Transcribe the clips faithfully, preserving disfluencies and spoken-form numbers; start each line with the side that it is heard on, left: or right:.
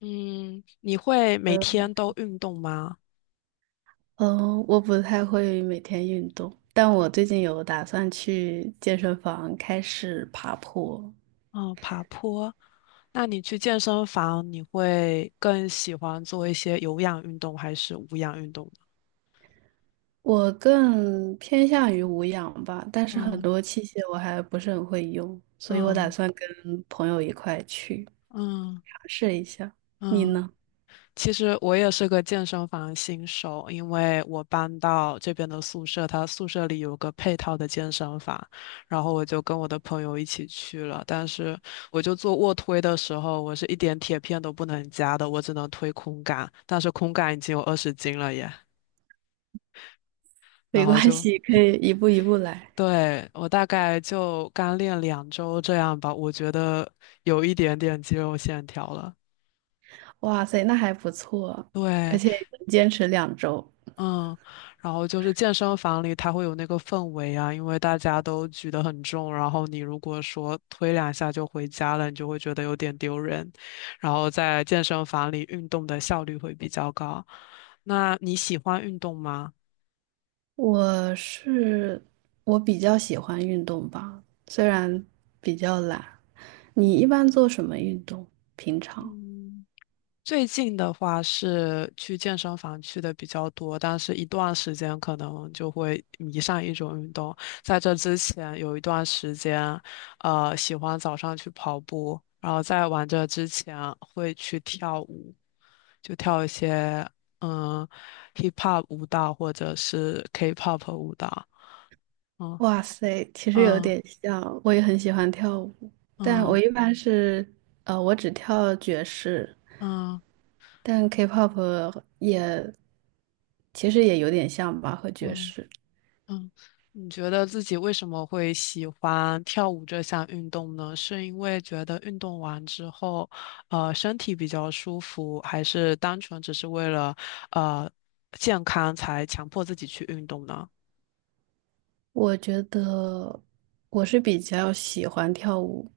left: 嗯，你会每天都运动吗？
right: 嗯，我不太会每天运动，但我最近有打算去健身房开始爬坡。
left: 哦，爬坡。那你去健身房，你会更喜欢做一些有氧运动还是无氧运动呢？
right: 我更偏向于无氧吧，但是很
left: 嗯
right: 多器械我还不是很会用，所以我打
left: 嗯
right: 算跟朋友一块去尝
left: 嗯
right: 试一下。你
left: 嗯。
right: 呢？
left: 其实我也是个健身房新手，因为我搬到这边的宿舍，它宿舍里有个配套的健身房，然后我就跟我的朋友一起去了。但是我就做卧推的时候，我是一点铁片都不能加的，我只能推空杆，但是空杆已经有二十斤了耶。然
right: 没
left: 后
right: 关
left: 就，
right: 系，可以一步一步来。
left: 对，我大概就刚练两周这样吧，我觉得有一点点肌肉线条了。
right: 哇塞，那还不错，而
left: 对，
right: 且能坚持两周。
left: 嗯，然后就是健身房里它会有那个氛围啊，因为大家都举得很重，然后你如果说推两下就回家了，你就会觉得有点丢人。然后在健身房里运动的效率会比较高。那你喜欢运动吗？
right: 我是我比较喜欢运动吧，虽然比较懒。你
left: 嗯。
right: 一般做什么运动？平常？
left: 嗯，最近的话是去健身房去的比较多，但是一段时间可能就会迷上一种运动。在这之前有一段时间，呃，喜欢早上去跑步，然后在玩这之前会去跳舞，就跳一些嗯 hip hop 舞蹈或者是 K-pop 舞蹈。嗯
right: 哇塞，其实有
left: 嗯
right: 点像，我也很喜欢跳舞，但我
left: 嗯
right: 一般是，呃，我只跳爵士，
left: 嗯
right: 但 K-pop 也其实也有点像吧，和爵
left: 嗯
right: 士。
left: 嗯，你觉得自己为什么会喜欢跳舞这项运动呢？是因为觉得运动完之后，呃，身体比较舒服，还是单纯只是为了呃健康才强迫自己去运动呢？
right: 我觉得我是比较喜欢跳舞，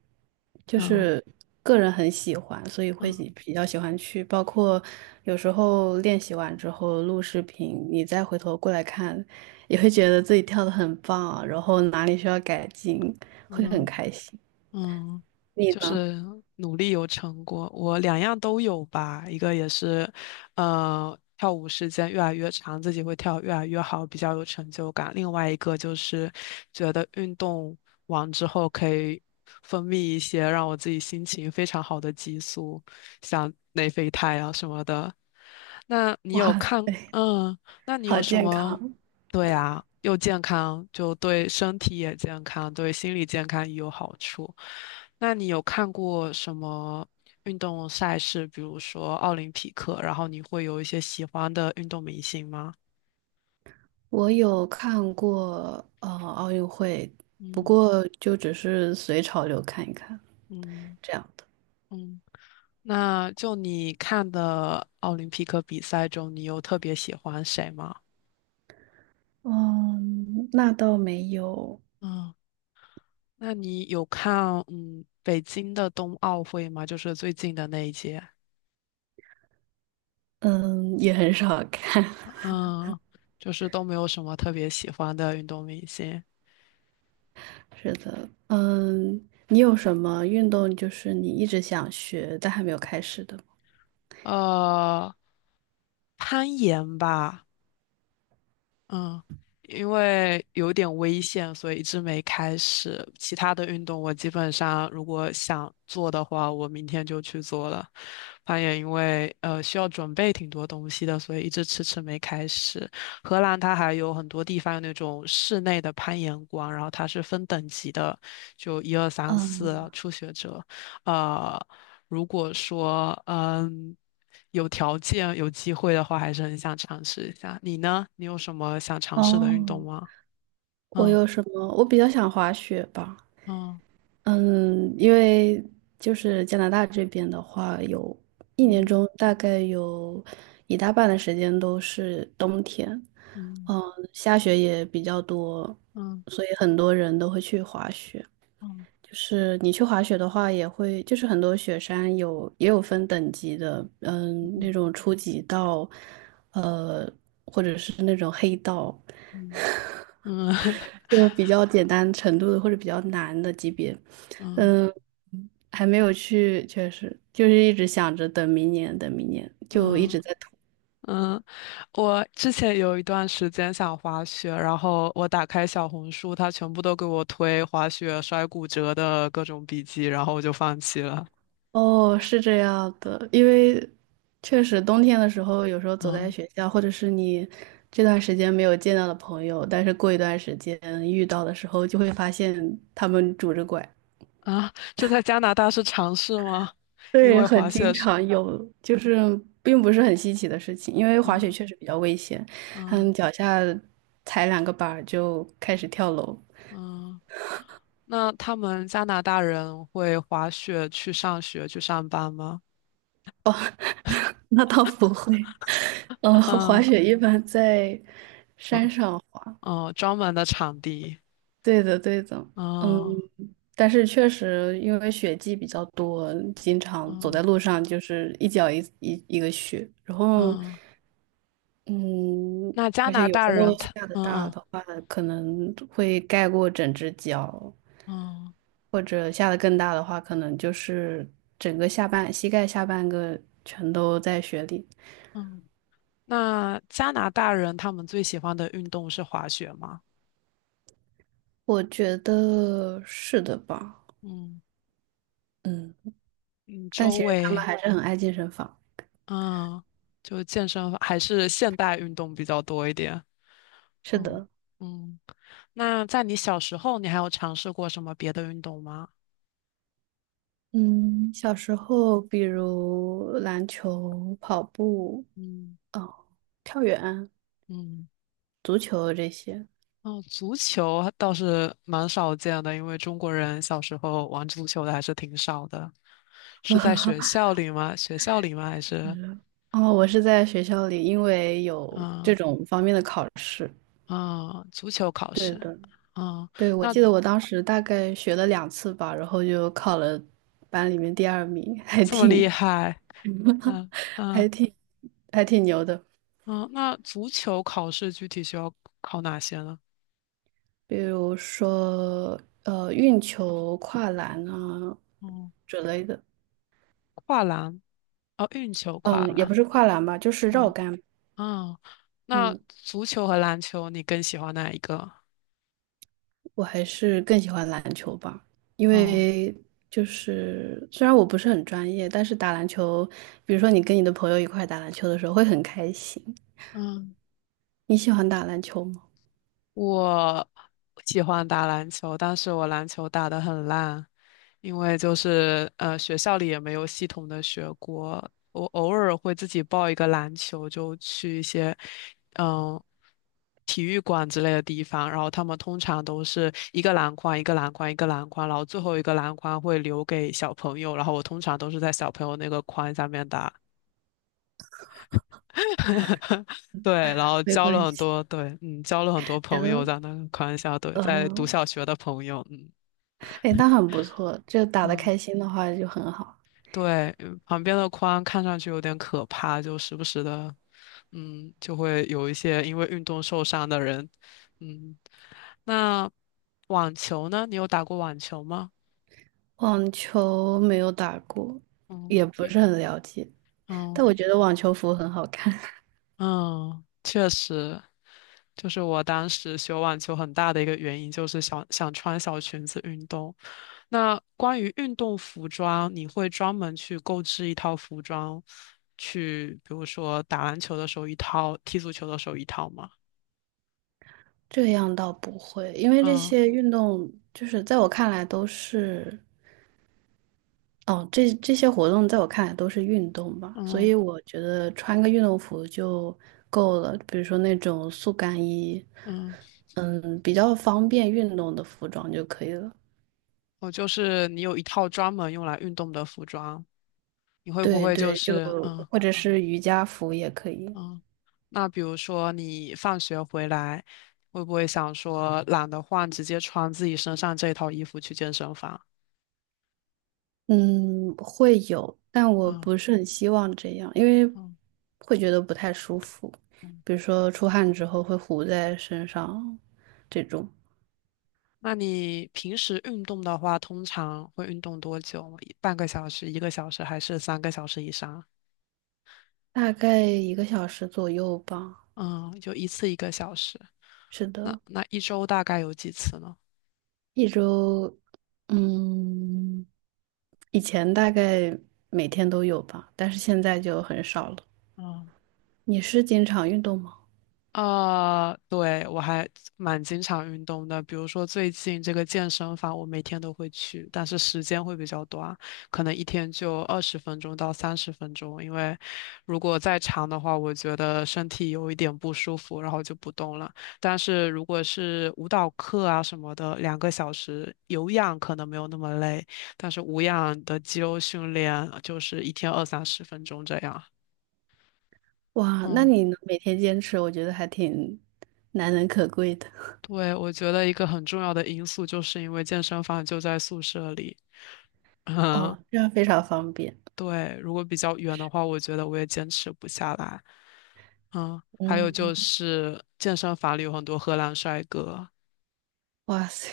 right: 就
left: 嗯
right: 是个人很喜欢，所以会
left: 嗯
right: 喜比较喜欢去。包括有时候练习完之后录视频，你再回头过来看，也会觉得自己跳的很棒，然后哪里需要改进，会很
left: 嗯。
right: 开心。
left: 嗯，
right: 你
left: 就
right: 呢？
left: 是努力有成果，我两样都有吧。一个也是，呃，跳舞时间越来越长，自己会跳越来越好，比较有成就感。另外一个就是觉得运动完之后可以分泌一些让我自己心情非常好的激素，像内啡肽啊什么的。那 你有
right: 哇
left: 看，
right: 塞，
left: 嗯，那你有
right: 好
left: 什
right: 健
left: 么？
right: 康！
left: 对啊，又健康，就对身体也健康，对心理健康也有好处。那你有看过什么运动赛事，比如说奥林匹克，然后你会有一些喜欢的运动明星吗？
right: 我有看过呃奥运会，不
left: 嗯
right: 过就只是随潮流看一看
left: 嗯
right: 这样。
left: 嗯。那就你看的奥林匹克比赛中，你有特别喜欢谁吗？
right: 嗯，那倒没有，
left: 嗯，那你有看嗯北京的冬奥会吗？就是最近的那一届。
right: 嗯，也很少看。
left: 嗯，就是都没有什么特别喜欢的运动明星。
right: 是的，嗯，你有什么运动就是你一直想学但还没有开始的吗？
left: 呃，攀岩吧，嗯，因为有点危险，所以一直没开始。其他的运动我基本上如果想做的话，我明天就去做了。攀岩因为呃需要准备挺多东西的，所以一直迟迟没开始。荷兰它还有很多地方有那种室内的攀岩馆，然后它是分等级的，就一二三
right: 嗯，
left: 四初学者。呃，如果说嗯。有条件、有机会的话，还是很想尝试一下。你呢？你有什么想尝试的运
right: 哦，
left: 动吗？
right: 我
left: 嗯
right: 有什么？我比较想滑雪吧。
left: 嗯
right: 嗯，因为就是加拿大这边的话，有一年
left: 嗯
right: 中大概有一大半的时间都是冬天，嗯，下雪也比较多，
left: 嗯
right: 所以很多人都会去滑雪。
left: 嗯
right: 就是你去滑雪的话，也会就是很多雪山有也有分等级的，嗯，那种初级道，呃，或者是那种黑道，
left: 嗯嗯嗯
right: 就是比较简单程度的或者比较难的级别，
left: 嗯
right: 嗯，还没有去，确实就是一直想着等明年，等明年，就一
left: 嗯
right: 直在拖。
left: 嗯，我之前有一段时间想滑雪，然后我打开小红书，它全部都给我推滑雪摔骨折的各种笔记，然后我就放弃了。
right: 哦，是这样的，因为确实冬天的时候，有时候走在
left: 嗯
right: 学校，或者是你这段时间没有见到的朋友，但是过一段时间遇到的时候，就会发现他们拄着拐。
left: 啊，这在加拿大是常事吗？因
right: 对，
left: 为
right: 很
left: 滑
right: 经
left: 雪是
right: 常有，就是并不是很稀奇的事情，因为滑雪
left: 嗯
right: 确实比较危险，
left: 嗯
right: 嗯，脚下踩两个板儿就开始跳楼。
left: 嗯。那他们加拿大人会滑雪去上学去上班吗？
right: 哦，那倒不会，嗯，滑
left: 嗯
right: 雪一般在
left: 嗯
right: 山上。滑。
left: 嗯，专门的场地。
right: 对的，对的，嗯，
left: 嗯
right: 但是确实因为雪季比较多，经常走在
left: 嗯
right: 路上就是一脚一一一个雪，然后，
left: 嗯，
right: 嗯，
left: 那加
right: 而且
left: 拿
right: 有
left: 大
right: 时候
left: 人他
right: 下的
left: 嗯
right: 大
left: 嗯
right: 的话，可能会盖过整只脚，
left: 嗯
right: 或者下的更大的话，可能就是整个下半膝盖下半个全都在雪里。
left: 嗯，那加拿大人他们最喜欢的运动是滑雪吗？
right: 我觉得是的吧，
left: 嗯
right: 嗯，
left: 嗯，
right: 但
left: 周
right: 其实他们
left: 围
right: 还是很爱健身房，
left: 嗯，就健身还是现代运动比较多一点。
right: 是
left: 嗯
right: 的。
left: 嗯，那在你小时候，你还有尝试过什么别的运动吗？
right: 嗯，小时候比如篮球、跑步、
left: 嗯。
right: 哦，跳远、
left: 嗯
right: 足球这些。
left: 哦，足球倒是蛮少见的，因为中国人小时候玩足球的还是挺少的。是在学校里吗？学校里吗？还是
right: 哦，我是在学校里，因为有这
left: 嗯
right: 种方面的考试。
left: 嗯，足球考
right: 对
left: 试？
right: 的，
left: 嗯，
right: 对，我
left: 那
right: 记得我当时大概学了两次吧，然后就考了班里面第二名，还
left: 这么
right: 挺
left: 厉害？嗯嗯
right: 还挺还挺牛的。
left: 嗯，那足球考试具体需要考哪些呢？
right: 比如说，呃，运球、跨栏啊
left: 嗯，
right: 之类的。
left: 跨栏，哦，运球跨
right: 嗯，也
left: 栏。
right: 不是跨栏吧，就是绕
left: 嗯
right: 杆。
left: 嗯，那
right: 嗯，
left: 足球和篮球你更喜欢哪一个？
right: 我还是更喜欢篮球吧，因
left: 哦
right: 为就是虽然我不是很专业，但是打篮球，比如说你跟你的朋友一块打篮球的时候会很开心。
left: 嗯。
right: 你喜欢打篮球吗？
left: 我喜欢打篮球，但是我篮球打得很烂，因为就是呃学校里也没有系统的学过。我偶尔会自己报一个篮球，就去一些嗯体育馆之类的地方，然后他们通常都是一个篮筐一个篮筐一个篮筐，然后最后一个篮筐会留给小朋友，然后我通常都是在小朋友那个筐下面打。对，然后
right: 没
left: 交了
right: 关
left: 很
right: 系，
left: 多，对，嗯，交了很多
right: 然
left: 朋友
right: 后
left: 在那个宽校，对，在读
right: 嗯，
left: 小学的朋友，嗯
right: 哎，那很不错，就打得
left: 嗯，
right: 开心的话就很好。
left: 对，嗯旁边的宽看上去有点可怕，就时不时的，嗯，就会有一些因为运动受伤的人，嗯，那网球呢？你有打过网球吗？
right: 网球没有打过，
left: 嗯，
right: 也不
left: 你，
right: 是很了解，但我
left: 嗯。
right: 觉得网球服很好看。
left: 嗯，确实，就是我当时学网球很大的一个原因就是想想穿小裙子运动。那关于运动服装，你会专门去购置一套服装，去比如说打篮球的时候一套，踢足球的时候一套吗？
right: 这样倒不会，因为这
left: 嗯
right: 些运动就是在我看来都是。哦，这这些活动在我看来都是运动吧，所
left: 嗯
right: 以我觉得穿个运动服就够了。比如说那种速干衣，
left: 嗯，
right: 嗯，比较方便运动的服装就可以了。
left: 我就是你有一套专门用来运动的服装，你会不
right: 对
left: 会就
right: 对，就
left: 是嗯？
right: 或者是瑜伽服也可以。
left: 嗯，那比如说你放学回来，会不会想说懒得换，直接穿自己身上这套衣服去健身房？
right: 嗯，会有，但我
left: 嗯
right: 不是很希望这样，因为
left: 嗯
right: 会觉得不太舒服，
left: 嗯。
right: 比如说出汗之后会糊在身上，这种
left: 那你平时运动的话，通常会运动多久？半个小时、一个小时，还是三个小时以上？
right: 大概一个小时左右吧。
left: 嗯，就一次一个小时。
right: 是
left: 那
right: 的，
left: 那一周大概有几次呢？
right: 一周，嗯，以前大概每天都有吧，但是现在就很少了。
left: 嗯。
right: 你是经常运动吗？
left: 啊，对，我还蛮经常运动的，比如说最近这个健身房，我每天都会去，但是时间会比较短，可能一天就二十分钟到三十分钟，因为如果再长的话，我觉得身体有一点不舒服，然后就不动了。但是如果是舞蹈课啊什么的，两个小时有氧可能没有那么累，但是无氧的肌肉训练就是一天二三十分钟这样。
right: 哇，那
left: 嗯。
right: 你能每天坚持，我觉得还挺难能可贵的。
left: 对，我觉得一个很重要的因素就是因为健身房就在宿舍里，嗯，
right: 哦，这样非常方便。
left: 对，如果比较远的话，我觉得我也坚持不下来。嗯，还有就
right: 嗯，
left: 是健身房里有很多荷兰帅哥，
right: 哇塞，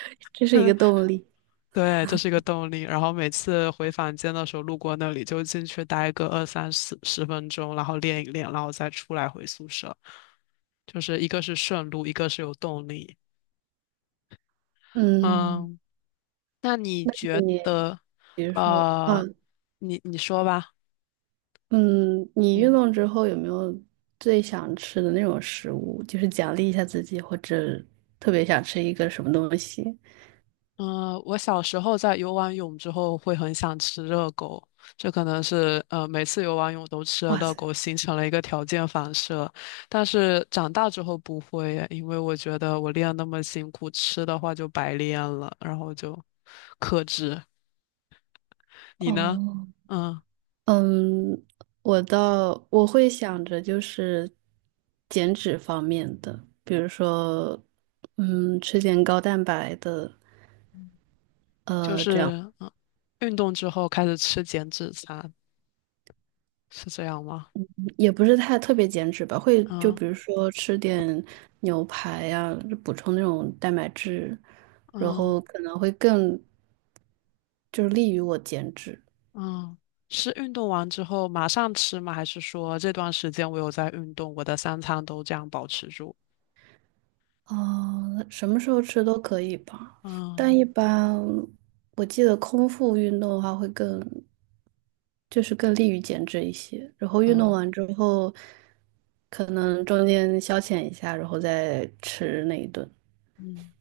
right: 这是一个动力。
left: 对，这是一个动力。然后每次回房间的时候路过那里，就进去待个二三十十分钟，然后练一练，然后再出来回宿舍。就是一个是顺路，一个是有动力。
right: 嗯，
left: 嗯，那你觉
right: 你
left: 得，
right: 比如说，
left: 呃，
right: 嗯
left: 你你说吧，
right: 嗯，你运
left: 嗯
right: 动之后有没有最想吃的那种食物，就是奖励一下自己，或者特别想吃一个什么东西？
left: 嗯、呃我小时候在游完泳之后会很想吃热狗，这可能是呃每次游完泳都吃了
right: 哇
left: 热
right: 塞，
left: 狗，形成了一个条件反射。但是长大之后不会耶，因为我觉得我练那么辛苦，吃的话就白练了，然后就克制。你呢？
right: 哦，
left: 嗯，
right: 嗯，我倒我会想着就是减脂方面的，比如说，嗯，吃点高蛋白的，
left: 就
right: 呃，这样
left: 是嗯，运动之后开始吃减脂餐，是这样吗？
right: 也不是太特别减脂吧，会就
left: 嗯
right: 比如说吃点牛排呀、补充那种蛋白质，然
left: 嗯。
right: 后可能会更就是利于我减脂。
left: 嗯，是运动完之后马上吃吗？还是说这段时间我有在运动，我的三餐都这样保持住？
right: 啊，什么时候吃都可以吧，但
left: 嗯
right: 一般我记得空腹运动的话会更。就是更利于减脂一些。然后运动
left: 嗯
right: 完之后，可能中间消遣一下，然后再吃那一顿。
left: 嗯，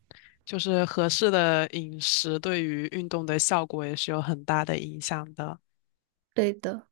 left: 就是合适的饮食对于运动的效果也是有很大的影响的。
right: 对的。